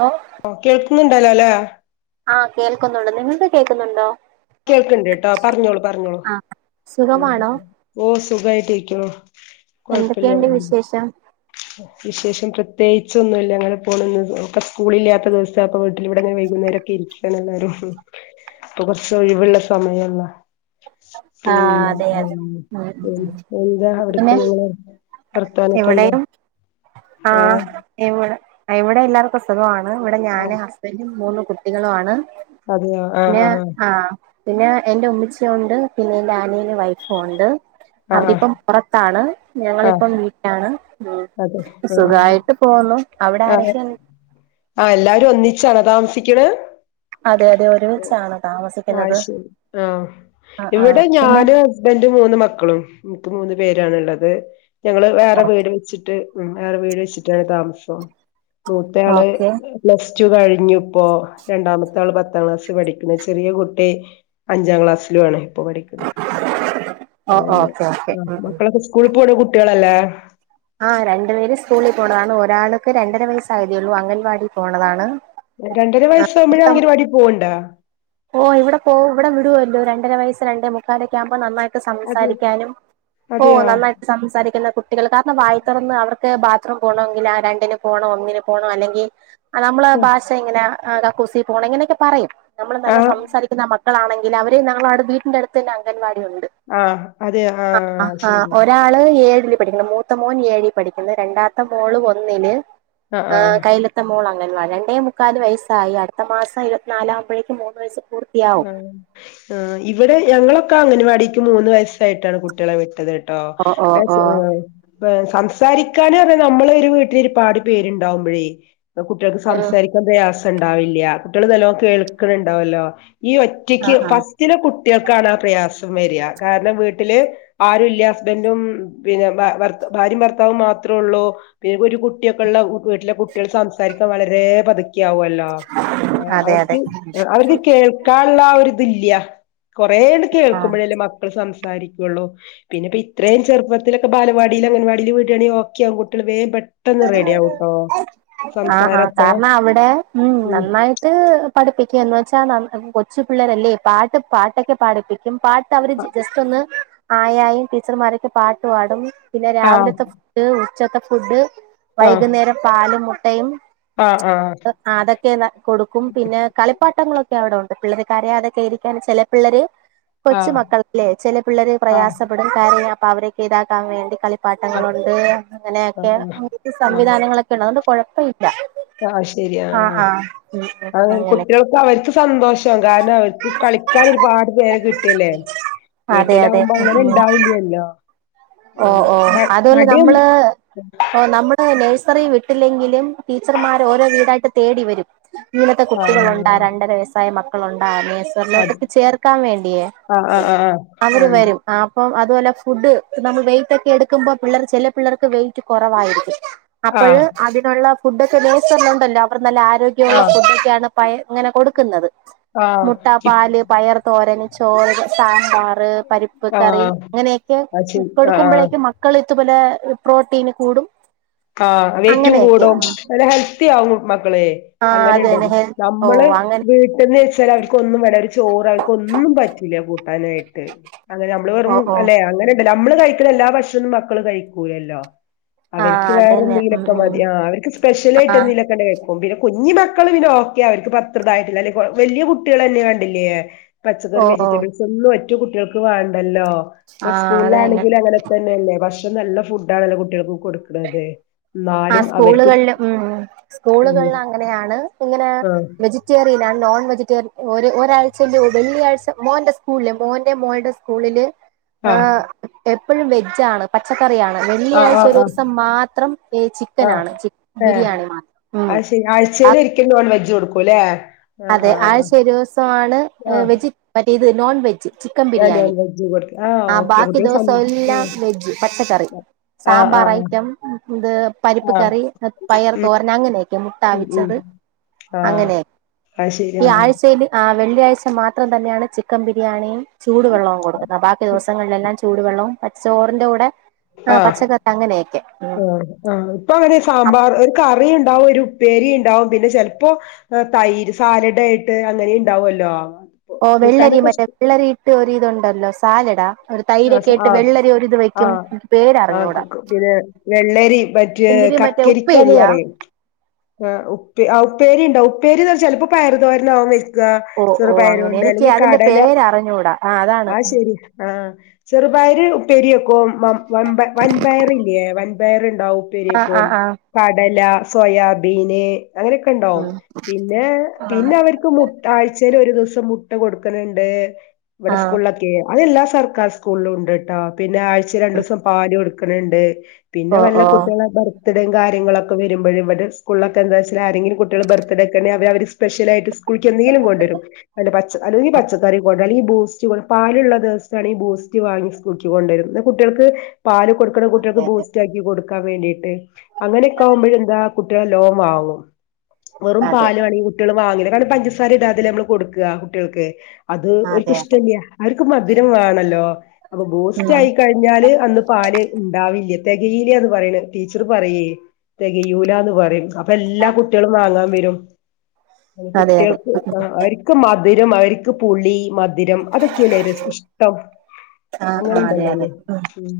Hello ഓ കേൾക്കുന്നുണ്ടല്ലോ അല്ലേ ആഹ് ആഹ് കേൾക്കുന്നുണ്ട്. നിങ്ങൾക്ക് കേക്കുന്നുണ്ടോ? കേൾക്ക്ണ്ട്ട്ടോ പറഞ്ഞോളൂ പറഞ്ഞോളൂ മ് സുഖമാണോ ഓ സുഖായിട്ടിരിക്കുന്നു. കൊഴപ്പയില്ലാതെ എന്തൊക്കെയുണ്ട് പോന്നു. വിശേഷം വിശേഷം പ്ര പ്രത്യേകിച്ചൊന്നുല്ല അങ്ങനെ പോണ് ന്ന് ഓൾക്ക് സ്കൂളില്ലാത്ത ദിവസായപ്പം വീട്ടിൽ ഇവിടെങ്ങനെ വൈകുന്നേരൊക്കെ ഇരിക്കാണ് എല്ലാവരും ഒഴിവുള്ള സമയല്ലേ പിന്നെ ഉം ഉം എന്താ അവിടത്തെ പിന്നെ നിങ്ങളെ വർത്താനൊക്കെ എന്താ ഇവിടെയും ആ ആഹ് ഇവിടെ ഇവിടെ എല്ലാവർക്കും സുഖമാണ് ഇവിടെ ആ, ഞാനും ഹസ്ബൻഡും മൂന്ന് കുട്ടികളാണ്. അതെയോ ആ ആ ആ പിന്നെ എന്റെ ഉമ്മിച്ചിയുണ്ട്. പിന്നെന്റെനിയനും വൈഫും ഒണ്ട്. ആ അവരിപ്പം ആ പൊറത്താണ്. ആ ഞങ്ങളിപ്പം വീട്ടിലാണ്. ഉം അതെ ആ സുഖായിട്ട് പോന്നു. ആ അതെ എല്ലാരും ഒന്നിച്ചാണോ താമസി ക്ക്ണ്. അതെ അതെ ഒരുമിച്ചാണ് താമസിക്കുന്നത് അയ് ശരി ആ ആഹ് ആഹ് ഇവിടെ പിന്നെ ഞാനും ഹസ്ബൻഡും മൂന്ന് മക്കളും. ഇപ്പം മൂന്ന് പേരാണുള്ളത്. ഞങ്ങള് വേറെ വീട് വെച്ചിട്ട് ഉം വേറെ വീട് വെച്ചിട്ടാണ് താമസം. മൂത്ത ആള് ഓക്കെ പ്ലസ് ടു കഴി ഞ്ഞു ഇപ്പോ. രണ്ടാമത്തെ ആള് പത് ത്താം ക്ലാസ്സ് പഠിക്കുന്നു. ചെറിയ കുട്ടി അഞ്ചാം ക്ലാസ്സിലും ആണേ. പഠിക്കണു. ഓ അത് തന്നെ. ഓക്കെ ഓക്കെ ഉം ഉം മക്കളൊക്കെ സ്കൂളി പോണ കുട് ട്ടികളല്ലെ? ആ രണ്ടു പേര് സ്കൂളി പോണതാണ്. ഒരാൾക്ക് രണ്ടര വയസ്സായതേയുള്ളൂ. അംഗൻവാടി പോണതാണ്. രണ്ടര വയസാവുമ്പോഴേ അങ്കണവാടിയിൽ പോവ്ണ്ടാ? ഓ ഇവിടെ പോവും. ഇവിടെ വിടുവല്ലോ. രണ്ടര വയസ്സ് രണ്ടേ മുക്കാലക്കെ ആവുമ്പോ നന്നായിട്ട് അത് സംസാരിക്കാനും ഓ അതെയോ നന്നായിട്ട് സംസാരിക്കുന്ന കുട് [unintelligible] വായി തുറന്ന് അവർക്ക് ബാത്റൂം പോണോങ്കിൽ ആ രണ്ടിന് പോണം, ഒന്നിന് പോണം അല്ലെങ്കി ആ നമ്മള ഭാഷ എങ്ങനാ ആ കക്കുസി പോണം ഇങ്ങനെയൊക്കെ പറയും നമ്മള് നല്ല ആഹ് സംസാരിക്കുന്ന മ ക്കൾ ആണെങ്കിൽ അവരെ ഞങ്ങള അവിടെ വീട്ടിന് അടുത്ത് തന്ന അംഗൻവാ ആ അതെ ആ ശരി പഠിക്കണം മൂത്തമോൻഏഴി പഠിക്കണ് രണ്ടാത്തെ മോള് ഒന്നിന് ആഹ് ആ ആഹ് കയ്യിലത്തെ മോൾ രണ്ടേ മുക്കാല് വയസ്സായി അടുത്ത മാസം ഇരുപത്തിനാലാക്പോഴേക്ക് മു വയസ് ആ ആ ഇവിടെ ഞങ്ങളൊക്കെ അങ്ങനവാടി എക്ക് മൂന്ന് വയസ്സായിട്ടാണ് കുട്ടികളെ വിട്ടത് ട്ടോ ഓ ഓ ഓ [unintelligible] സംസാരിക്കാനും അ നമ്മള ഒരു വീട്ടിൽ ഒരുപാട് പേരുണ്ടാവുമ്പോഴേ കുട്ടികൾക്ക് സംസാരിക്കൻ പ്രയാസ ഉണ്ടാവില്ല കുട്ടികൾ നല്ലോ കേൾക്കണണ്ടാവല്ലോ ഈ ആ ഒറ്റയ്ക്ക് ആ ഫസ്റ്റിലെ കു ട്ടികൾക്കാണ് ആ പ്രയാസം വരാ കാരണം വീട്ടില് ആരുല്ല ഹസ്ബൻറും പിന്നെ ഭ ഭാര്യയും ഭർത്താവും മാത്രമേള്ളൂ പിന്നെ ഒരു കുട്ടിയൊക്കെ ഉള്ള വീട്ടിലെ കുട്ടികൾ സംസാരിക്കാൻ വളരെ പതുക്ക ക്യാവല്ലോ അതെ അതെ അവർക്ക് അവർക്ക് കേൾ ആ ഒരുതില്യ കുറേണ്ട് ആ കേൾക്കുമ്പോഴേല്ലേ മക്കൾ സം സംസാരിക്കുള്ളു പിന്ന ഇപ്പൊ ഇത്രയും ചെറുപ്പത്തിലൊക്കെ ബാലവാടിയിലും അംഗൻവാടിയിലും വീടുകണെങ്ക ഒക്കെ ആകും കുട്ടികൾ വേ ആ ആ സംസാരൊക്കെ കാരണം അവിടെ ഉം നന്നായിട്ട് പഠിപ്പിക്കുകന്ന് വെച്ചാൽ കൊച്ചു പിള്ളേരല്ലേ പാട്ട് പാട്ടൊക്കെ പാഠിപ്പിക്ക പാട്ട് അവര് ജസ്റ്റ് ഒന്ന് ആയായും ടീച്ചർമാരൊക്കെ പാട്ട് പാടും പിന്നെ ആഹ് രാവിലത്തെ ഫുഡ് ഉ ചത്തെ ഫുഡ് ആഹ് വൈകുന്നേരം പാലും മു ടൈം ആഹ് ആഹ് അതൊക്കെ കൊടുക്കും പിന്നെ കളിപ്പാട്ടങ്ങളൊക്കെ അവിടെ ഉണ്ട് പിള്ളേർക്ക് കരിയാതെക്കെ ഇരിക്കാൻ ചില പിള്ളേര് കൊച്ചു ആഹ് മക്കള അല്ലേ ചില പിള്ളേര് ആഹ് പ്രയാസപ്പെടും കരയ അവരെക്കെതാക്കാ വേണ്ടി കളി ആഹ് പാട്ടങ്ങളുണ്ട് അങ്ങനെയൊക്കെ ആഹ് സംവിധാനങ്ങളൊക്കെ ള്ള ഇപ്പ കുഴപ്പം ആ ശരിയാ ഉം ഉം അ [unintelligible] അങ്ങനെ കുട്ടികൾക്ക് അവർക്ക് സന്തോഷം കാരണം അവർക്ക് കളിക്കാൻ ഒരുപാട് പേരെ കിട്ടില്ലേ അതെ അതെ വീട്ടിലാവുമ്പോ അങ്ങനെ ഉം ഉം ഇണ്ടാവില്ലല്ലോ ഓ ഓ മ അതുപോലെ മടിയൊ നമ്മള് ഓ നമ്മള് നേഴ്സ് റി വിട്ടില്ലെങ്കിലും ടീച്ചർമാർ ഓരോ വീടായിട്ട് തേടി വരും ഇങ്ങത്തെ കുട്ടികളുണ്ട ആഹ് രണ്ടര വയ സ്സായ മക്ക ആ ആ അത് നഴ്സറിയിലോട്ടേക്ക് ചേർക്കാൻ വേണ്ടിയേ ആഹ് ആഹ് ആഹ് ആഹ് അവര് ആണ്ട് വരും ആ അപ്പം ആ തുപോലെ ഫുഡ് നമ്മൾ വെയിറ്റ് ഒക്കെ എടുക്കുമ്പോ പിള്ളർ ചില പിള്ളർക്ക് വെയിറ്റ് കുറവായിരിക്കും അപ്പെഴ് ആഹ് അതിനുള്ള ഫുഡൊക്കെ നഴ്സറി ഉണ്ടല്ലോ അവർ നല്ല ആരോഗ്യമുള്ള ആഹ് ഫുഡൊക്കെയാണ് പയ ഇങ്ങനെ കൊടുക്കുന്നത് ആഹ് മുട്ട ഇപ് പാല് പയർ തോരന് ചോറ് സാ മ്പാറ് പരിപ്പ് കറി ആഹ് അങ്ങനെയൊക്കെ അത് ശരി ആഹ് കൊടുക്കുമ്പഴേക്ക് മക്കളിത് ലെ റീപ്രോട്ടീന് കൂടും ആ വെയ്റ്റും അങ്ങനെയൊക്കെ കൂടും നല്ല ഹെൽത്തി ആവും [unintelligible] ആ അത് തന്നെ ഹെൽ ഓ അങ്ങനെണ്ട്നമ്മള് അങ്ങനെ വീട്ടിന്ന് വെച്ചാൽ അവർക്ക് ഒന്നും വല്ല ഒരു ചോറ് അവർക്ക് ഒന്നും പറ്റില്ല കൂട്ടാനായിട്ട് അങ്ങനെ നമ്മള് ഓ വെറും ഓ അല്ലെ അങ്ങനെ നമ്മള് കഴിക്കണ എല്ലാ ഭക്ഷണം മക്കള് കഴിക്കൂലല്ലോ ആ അവര് വേറെ അതന്നെ ഉം നീലൊക്കെ ഉം മതി ആ അവർക്ക് സ്പെഷ്യൽ ആയിട്ട് ആ എന്തേലും ണ്ടെങ്കിൽ കഴിക്കും [unintelligible] പിന്നെ കുഞ്ഞി മക്കൾ പിന്നെ ഓക്കെ അവർക്ക്പ്പോത്രതായിട്ടില്ല അല്ല വല്ല്യ കുട്ടികൾ തന്നെ കണ്ടില്ലേ ഓ പച്ചകറി ഓ വെജിറ്റബിൾസൊന്ന കുട്ടികൾക്ക് വേണ്ടല്ല ഹലോ ഇപ്പൊ ആ അതന്നെ സ്കൂളിലാണെങ്കിലും അങ്ങനെ തന്നെയല്ലേ ഭക്ഷ നല്ല ഫുഡ് ആണല്ലോ കുട്ടികൾക്ക് കൊടുക്കാ അതെ ആ സ്കൂളുകളിൽ ഉ ഉം സ്കൂളുകളിൽ അങ്ങനെയാണ് ഇങ്ങനെ വെജിറ്റേറിയൻ ആണ് നോൺ വെജിറ്റേറിയൻ ഒരാഴ്ച വെള്ളിയാഴ്ച മോന്റെ മോന്റെ മോളുടെയും സ്കൂളില് ആ ആ ആഹ എ ഇപ്പോഴും വെജ് ആണ് പച്ചക്കറി റിയാണ് വെള്ളിയാഴ്ച ഒരു ദിവസം മാത്രം ചിക്കനാണ് ചി ആഹ ബിരിയാണി മാത്രം ഉം ആ ശരി ആഴ്ചയിൽ ഒരിക്കൽ വെജ് കൊടുക്കുംല്ലേ അതെ ആഴ്ച ഒരു ദിവസമാണ് ആ വെജിറ്റ മറ്റേ നോൺവെജ് ചിക്കൻ ആ ബിരിയാണി നോൺ വെജ് കൊടുക്കും ആ ഓക്കെ ബാക്കി കുട്ടികൾ ദിവസം സമ്മ എല്ലാം വെജ് പച്ചക്കറി ആ ആ സാമ്പാർ ഐറ്റം ഇത് പരിപ്പ് ആ കറി പയർ ഉം തോരൻ അങ്ങനെയൊക്കെ മുട്ട ഉം ഉം വിച്ചത് ആഹ് അങ്ങനെയക്കെ അത് ശരിയാണ് ആ വെള്ളിയാഴ്ച മാത്രം തന്നെയാണ് ചിക്കൻ ബിരിയാണി ചൂടു വെള്ളവും കൊടുക്കുന്ന ബാക്കി ദിവസങ്ങളിലെല്ലാം ചൂടു വെള്ളവും പച്ചോറിൻന്റെറെ കൂടെ ആ ആഹ പച്ചക്കറി അങ്ങനെയൊക്കെ ഉം ആ ആഹ് ഇപ്പൊ അങ്ങനെ സാമ്പാർ ഒരു കറി ഉണ്ടാവും ഒരു ഉ പേരി ഉണ്ടാവും പിന്നെ ചിലപ്പോൾ തൈര് സാലഡ് ആയിട്ട്അങ്ങനെ ഉണ്ടാവുമല്ലോ ഓ വെള്ളരി മറ്റേ വെള്ളരി ഇട്ട് ഒരിതുണ്ടല്ലോ സാലഡാ ഒരു ആ തൈരൊക്കെ ആ ഇട്ട് വെള്ളരി ഒരിത് ആ വെക്കും എനിക്ക് ആ പേരറിഞ്ഞൂടാ പിന്നെ വെള്ളരി മറ്റേ എന്തിര് മറ്റേ കക്കരിക്കന്ന് ഉപ്പേരിയാ പറയും ആ ഉപ്പ ഉപ്പേരി ഉണ്ടാകുംഉപ്പേരിന്ന് പറ ചിലപ്പോ പയർ തോരൻ ആവാൻ വ ഓ ഓ അങ്ങനെ ചെറുപയരുണ്ട് എനിക്ക് അല്ലെങ്കിൽ അതിന്റെ കടല പേരറിഞ്ഞൂടാ അതാണ് ആ ശരി ആഹ ചെറുപയർ ഉപ്പേരി വൻ പയറല്ലേ വ വേറെ ഉപ്പേരി ആ ആ വയ്ക്കും ആ കടല സോയാബീൻ പിന്നെ അങ്ങനെയൊക്കെ ഉണ്ടാവും ഉം പിന്നെ പിന്നെ അവർക്ക് മുട്ട ആഴ്ചൽ ഒരു ദിവസം മുട്ട കൊടുക്കണണ്ട് ഇവിടെ ആ സ്കൂളിലൊക്കെ അതല്ലാ സർക്കാർ സ്കൂളിലുണ്ടട്ടാ പിന്നെ ചിലപ്പോൾ രണ്ടുദിവസം പാലു കൊടുക്കും കണണ്ടേ പിന്നെ ഓ വല്ല ഓ കുട്ടികളെ ബാഗ് ബർത്ത്ഡേയും കാര്യങ്ങളൊക്കെ വരുമ്പഴ് ഇവിടെ സ്കൂളൊക്കെ എന്താച്ചാ ആരെങ്കിലും കുട്ടികള് ബർത്ത്ഡേക്കെ ഉണ്ടെങ്കിൽ അവര് സ്പെഷ്യലായിട്ട് സ്കൂൾക്ക് എന്തെങ്കിലും കൊണ്ട് വരും അല്ല പച്ച അല്ലെങ്കി പച്ചക്കറി കൊണ്ട് അല്ലെങ്കി ബൂസ്റ്റ്‌ പാലുള്ള ദിവസാണെങ്കിൽ ബൂ സ്റ്റ് വാങ്ങി സ്കൂൾക്ക് കൊണ്ടുവരും എന്ന കുട്ടികൾക്ക് പാല് കൊടുക്കണ കുട്ടികൾക്ക് അതെ ബൂസ്റ്റ് ആക്കി കൊടുക്കാൻ വേണ്ടിട്ട് അങ്ങനെയൊക്ക ആവുമ്പഴെന്താ കുട്ടികള് ല്ലോം വാങ്ങും വെറും അതെ അതെ പാല് ആണെങ്കിൽ കുട്ടികള് വാങ്ങില്ല രുപാട് പഞ്ചസാര ഇടാതെ അല്ലെ നമ്മള് കൊടുക്കുക കുട്ടികൾക്ക് അത് ഓർക്ക് അതെ അതെ ഇഷ്ടല്ല്യാ അവർ ക്ക് മധുരം വേണല്ലോ അപ്പൊ ബൂസ്റ്റ്‌ ഉം ആയിക്കഴിഞ്ഞാല് അന്ന് പാല് ഇണ്ടാവില്ല തികയില്ല എന്ന് പറയണ് ടീച്ചർ പറയേ തെകയൂല എന്ന് പറയും അപ്പ എല്ലാ കുട്ടികളും വാങ്ങാൻ വരും [inaudible] അതെ കുട്ടികൾക്ക് അതെ ആ അവർക്ക് മ മധുരം അവർക്ക് പുളി മധുരം അതൊക്കെയരല്ലേ ഇഷ്ടം ആ അങ്ങനെ ആ അതെ അതെ ഉണ്ടല്ലോന്ന് മ് ഉം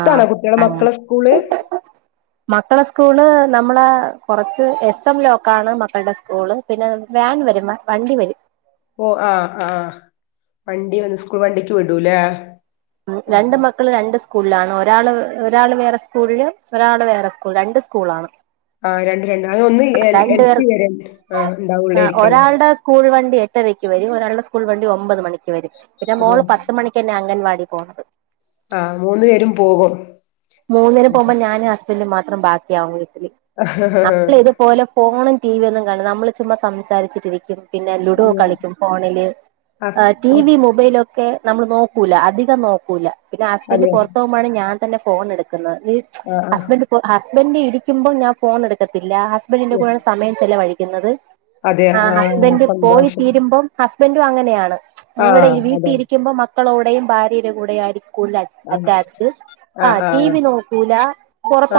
ആ കുട്ടികളെ അങ്ങനെ മക്കളെ സ്കൂള് മക്കളെ സ്കൂള് നമ്മള് കെറച്ച് എസ് എം ലോക്കാണ്. മക്കളടെ സ്കൂള് പിന്നെ വാൻ വരും വണ്ടി വരും. ഓ ആ ആ വണ്ടിവന്ന് സ്കൂൾ വണ്ടിക്ക് വിടൂല്ലേ രണ്ട് ശരി. മക്കള് രണ്ട് സ്കൂളിലാണ് ഒരാള് ഒരാള് വേറെ സ്കൂളില് ഒരാള് വേറെ സ്കൂൾ രണ്ട് സ്കൂളാണ് ആ, രണ്ട് രണ്ട് അത് ഒന്ന് എൽ രണ്ട് എൽ പേർ പി വരെ ആ ഉണ്ടാവുള്ളായിരിക്കാരം ഒരാളുടെ സ്കൂൾ വണ്ടി എട്ടരക്ക് വരും ഒരാളുടെ സ്കൂൾ വണ്ടി ഒ ഒമ്പത് മണിക്ക് വരും പിന്നെ അതെയോ മോള് പത്ത് മണിക്ക് തന്നെ അ അംഗൻവാടി പോണത് ആ മൂന്ന് പേരും പോകും മൂന്നിന് പോകുമ്പോ ഞാൻ ഹസ് ബൻഡ് മാത്രം ബാക്കിയാവും നമ്മൾ ഇതുപോലെ ഫോണ് ടി വി ഒന്നും കാണൂ നമ്മള് ചുമ്മാ സംസാരിച്ചിട്ടിരിക്കും പിന്നെ ലുഡോ അതെയോ കളിക്കും ഫോണില് ഹസ് ടി. വി ഹസ് മൊബൈലൊ ക്കെ നമ്മൾ നോക്കൂല അധികം നോക്കൂല പിന്നെ ഹസ്ബന്റ് അതെയോ പുറത്ത പോകുമ്പാണ് ഞാൻ തന്നെ ഫോൺ എടു [unintelligible] [unintelligible] ആ ആ ഹസ്ബഇന്റെ ഇപ്പൊ ഹസ് ബന്റ് ഇരിക്കുമ്പോ ഞാൻ ഫോൺ എടുക്കത്തി അല്ല ഹസ്ബന്റിന്റെ കൂടെ സമയം ചെിലവഴിക്കും ുന്നത് [unintelligible] ആ ഹസ്ബൻഡ് പോയി സന്തോഷം തീരുമ്പംഹ സ്ബ ബസ്ബൻഡും അങ്ങനെയാണ് ആ ഇവിടെ വീട്ടിൽ അതെ ഇരിക്കുമ്പോ മാ മക്കളോടെയും ഭാര്യയുടെ കൂടെ ആയിരിക്കും കൂടുത്താല് ആ അറ്റാആച് ദിസ്‌ ആ ടി വി നോക്കൂല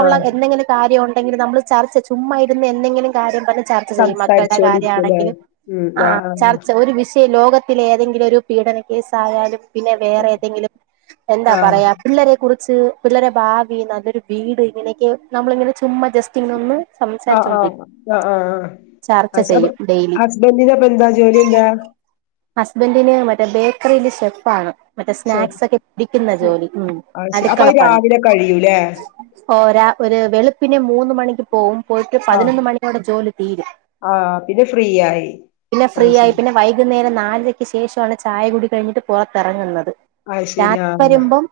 ആ എന്തെങ്കിലും കാര്യ ഉണ്ടെങ്കിൽ നമ്മൾ ചർച്ച ചുമ്മാരുന്ന എന്തെങ്കിലും കാര്യം പറ ചർച്ച ചെയ്യും മക്കളുടെ സംസാരിച്ചോണ്ടിരിക്കുംല്ലേ? കാര്യമാണെങ്കിലും ഉം ആ ആഹ് ചർച്ച ഒരു വി ഈ ലോകത്തിലെ ഏതെങ്കിലും ഒരു പീഡന കേസായാലും പിന്നെ വേറെ ഏതെങ്കിലും എന്താ ആഹ് പറയാ പിള്ളേരെ കുറിച്ച് ച്ച് പിള്ളേടെ ഭാവി നല്ലൊരു വീട് ഇങ്ങനെയൊക്കെ നമ്മള ഇങ്ങനെ ചുമ ആഹ ആഹ ആഹ് ആഹ് ചർച്ച ആഹ് അപ്പൊ ചെയ്യും ഡെയിലി ഹസ്ബൻഡിന്റെ അപ്പൊ എന്താ ജോലി എന്താ ബേക്കറിയിൽ ഷെഫ് ആണ് മറ്റേ ഷെഫ് സ്നാക്സ് ഒക്കെ പിടിക്കുന്ന ജോലി ഉം അത് അപ്പൊ അടുക്കളപ്പണി രാവിലെ കഴിയൂല്ലേ പിന്നെ മൂന്ന് മണിക്ക് പോകവും പോയിട്ട് ആഹ് പതിനൊന്ന് മണിയടെ ജോലി തീരും ആഹ് പിന്നെ ഫ്രീ ആയി. പിന്നെ ഫ്രീ അത് ആയി ശരി പിന്നെ വൈകുന്നേരം നാ നാലയ്ക്ക് ശേഷമാണ് ചായ കൂടി കഴിഞ്ഞിട്ട് പുറത്തിറങ്ങുന്നത് അത് ശരി രാത്രി ആഹ് വരുമ്പം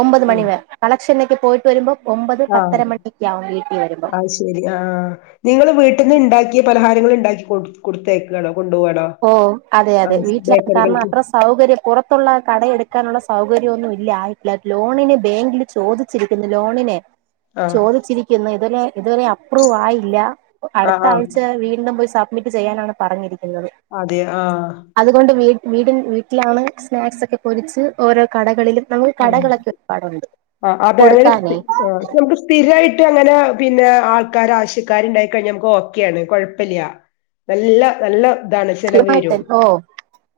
ഒമ്പത് മണി വരെ ചെന്നേക്ക് പോയിട്ട് വരുമ്പോ ഒമ്പത് ആ പത്തര മണിയൊക്കെ ആവും വീട്ടിൽ വരുമ്പോ അത്ശരി ആ നിങ്ങൾ വീട്ടിൽന്ന് ഉണ്ടാക്കിയ പലഹാര നിങ്ങൾ ഉണ്ടാക്കി കൊടു കൊടുത്തേക്കണം ഓ അതെ അതെ വീട്ടില കാരണം ബേക്കറികൾക്ക് അത്ര സൗകര്യം പുറത്തുള്ള കട എടുക്കാനുള്ള സൗ സൗകര്യംൊന്നും ഇല്ല ആയിട്ടില്ല ലോണിനെ ബാങ്കില് ചോദിച്ചിരിക്കുന്ന ലോണിനെ ആഹ് ചോദിച്ചിരിക്കുന്നു ഇതിലെ ഇതുവരെ അപ്രൂവ ആയില്ല അടുത്ത ആഹ് ആഹ് ആഴ്ച വീണ്ടും പോയി സ ഇനിപ്പ ചെയ്യാനാണ് പറഞ്ഞിരിക്കുന്നത് അതെ ആഹ് വീടിൻ വീട്ടിലാണ് സ്നാക്സ്സൊക്കെ പൊരിച്ച് ഓരോ കടകളിലും നമുക്ക് ആഹ് കടകളൊക്കെ ഒരുപാടുണ്ട് ആഹ് അതെ അതയാത് സ്ഥി കൊടുക്കാനേ നമുക്ക് സ്ഥിരായിട്ട് ട്ട് അങ്ങനെ പിന്നെ ആൾക്കാര ആശ്യക്കാര്ണ്ടായി കഴിഞ്ഞ നമുക്ക് ഓക്കെയാണ് കൊഴപ്പില്ല നല്ല നല്ല അതാണ് ചെലവ് വരും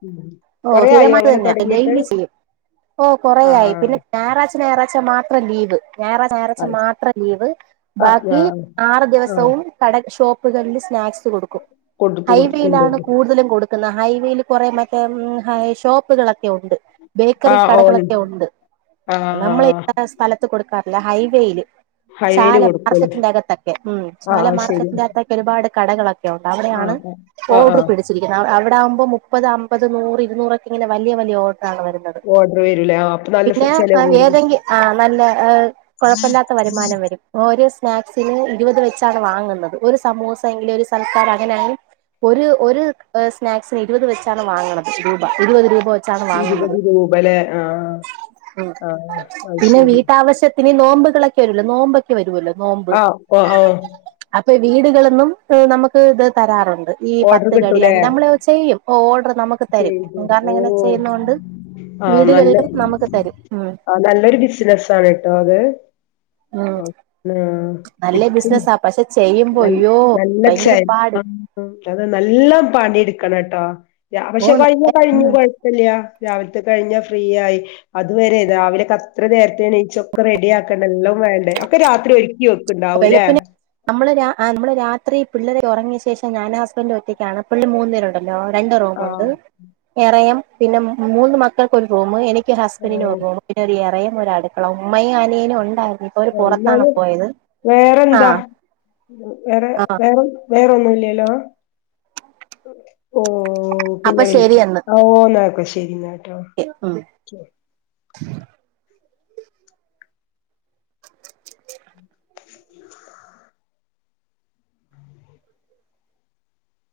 ഉം ഓഹ് കൊറേ ആയോ സ്ഥിരമായിട്ട് അങ്ങനെ തന്നെയ തൊടങ്ങീട്ട്? എന്തായാലും മിസ്സ്‌ ചെയ്യും ഓഹ് ആ കുറേയായി ആ പിന്നെ ഞായറാഴ്ച ഞായറാഴ്ച മാത് പ്രദീപ് ഞായറാഴ്ച ഞായറാഴ്ച അത് ശരി. മാത്രം ലീവ് ആ ബാക്കി ആ ആറ് ആ ദിവസവും കട ഷോപ്പ് ബുധൻല്ലി സ്നാക്സ് സ് കൊടുക്കും കൊടുത്തു ഐ കൊടുത്തു വി ലാണ് കൊണ്ടുവന്നു. കൂടുതലും കൊട് ക്ക്ന്ന ഹൈവേല് കൊറെ മറ്റ് ഉം ഹൈ ഷോപ്പുകളൊക് ക്കെ ഉണ്ട് ആ ബേക്കറി ഓൺ കടകളൊക്കെ ഉണ്ട് ആ ആ നമ്മള് ഈ സ്ഥലത്ത് കൊടുക്കാ അല്ല ഹൈവേയില് ഹൈവേല് ചാല കൊടുക്കൂലേ. മാർക്കറ്റിന്റെ അകത്തൊക്കെ ഉം ആ ചാല ആ ശരിയാ. മാർക്കറ്റിന്റെ അകത്തൊക്കെ ഒരുപാട് കടകളക് യോട്ട ആ കടയാണ് ആ ആ ആ ഓർഡർ പിടിച്ചിരിക്കുന്നത് അവ അവർ താകുമ്പോ മുപ്പത മുപ്പത് നൂറ് ഇരുന്നൂറൊക്കെ ഇങ്ങന വലിയ വലിയ ഓഡ് താണ് വരുന്നത് ഓർഡർ വരൂലേ. ആ അപ്പൊ നല്ല സെ പിന്നെ ചെലവ് വരും. ഏതെങ്കിലും ആഹ് നല്ല ഏഹ് കൊഴപ്പില്ലാത്ത വരുമാനം വരും ഒരു സ് സ്നാക്സിന് ഇരുപത് വെച്ചാണ് വാങ്ങുന്നത് ഒരു സമൂസ എങ്കില് ഒരു സൽക്കാര് അങ്ങനെയാണ് ഒരു ഒരു ഏഹ് സ്നാക്സിന് ഇരുപത് വെച്ച് ച്ചാണ് വാങ്ങണത് രൂപ ഇരുപത് രൂപ വെ ഇരുപത് രൂപലെ ആഹ് ആഹ് അത് ശരി പിനി നോമ്പുകളെക്കെ വരുല്ലോ നോമ്പൊക്കെ വരുവല്ലോ ആഹ് ഓഹ് ആഹ് ഓഹ് വീടുകളിന്നും നമുക്ക് ഇത് തരാറുണ്ട് ഈ ഓർഡർ പത്ത് കിട്ടൂലേ. കടിയ നമ്മള് അത് ചെയ്യും ഓർഡർ നമുക്ക് തരും ചെയ്തു. കാരണം ഇങ്ങനെ ഓഹ്! ചെയ്യുന്നൊണ്ട് ആഹ് നല്ല വീടുകളിലും നമുക്ക് തരും ഉം ആഹ് നല്ലൊരു ബിസിനസ്സാണ് ട്ടോ അത്. ഉം ആഹ് നല്ല പിടിച്ച് ബിസിനസ പക്ഷെ ചെയ്യുമ്പോ അയ്യോ ഭയങ്കര പാട് ഉം അതെ നല്ലം പാണി എടുക്കണംട്ടോ യ ഓ പക്ഷെ കഴിഞ്ഞ കഴിഞ്ഞു ഉം കൊഴപ്പില്യ രാവിലത്തെ കഴിഞ്ഞാ ഫ്രീ ആയി അതുവരെ രാവിലെൊക്കെ അത്ര നേരത്തെണിച്ചൊക്കെ റെഡിയാക്കക്കണ്ട എല്ലാം വേണ്ടേ ഒക്കെ രാത്രി ഒരുക്കിോക്കും വെളുപ്പിന് നമ്മള് നമ്മള് രാത്രി പിള്ളേരെ ഉറങ്ങി ശേഷം ഞൻ ഹസ്ബൻഡ ഒറ്റക്കാണ് പുള്ളി മന്നേരുണ്ടണ്ട് രണ്ട് റൂമ് ഉണ്ട് ആഹ് വേറേം പിന്നെ മൂന്ന് മക്കൾക്ക് ഒരു റൂം എനിക്ക് ഹസ്ബൻഡിന് ഓഹ് ഒരു റൂം ഒ അടുക്കള ഉമ്മയും അനിയനും ഉണ്ടായി ഇപ്പൊ ഓര് പുറത്താണ് എന്നാല് പോയത് വേറെന്താ ആഹ് വേറെ ആഹ് വേറെ വേറെ ഒന്നുംല്ലല്ലോ ഓ ഓ അപ്പൊ പിന്നെ വിളിക്ക ഓന്ന ശരിന്നാ എ ഉം [inaudible] [inaudible]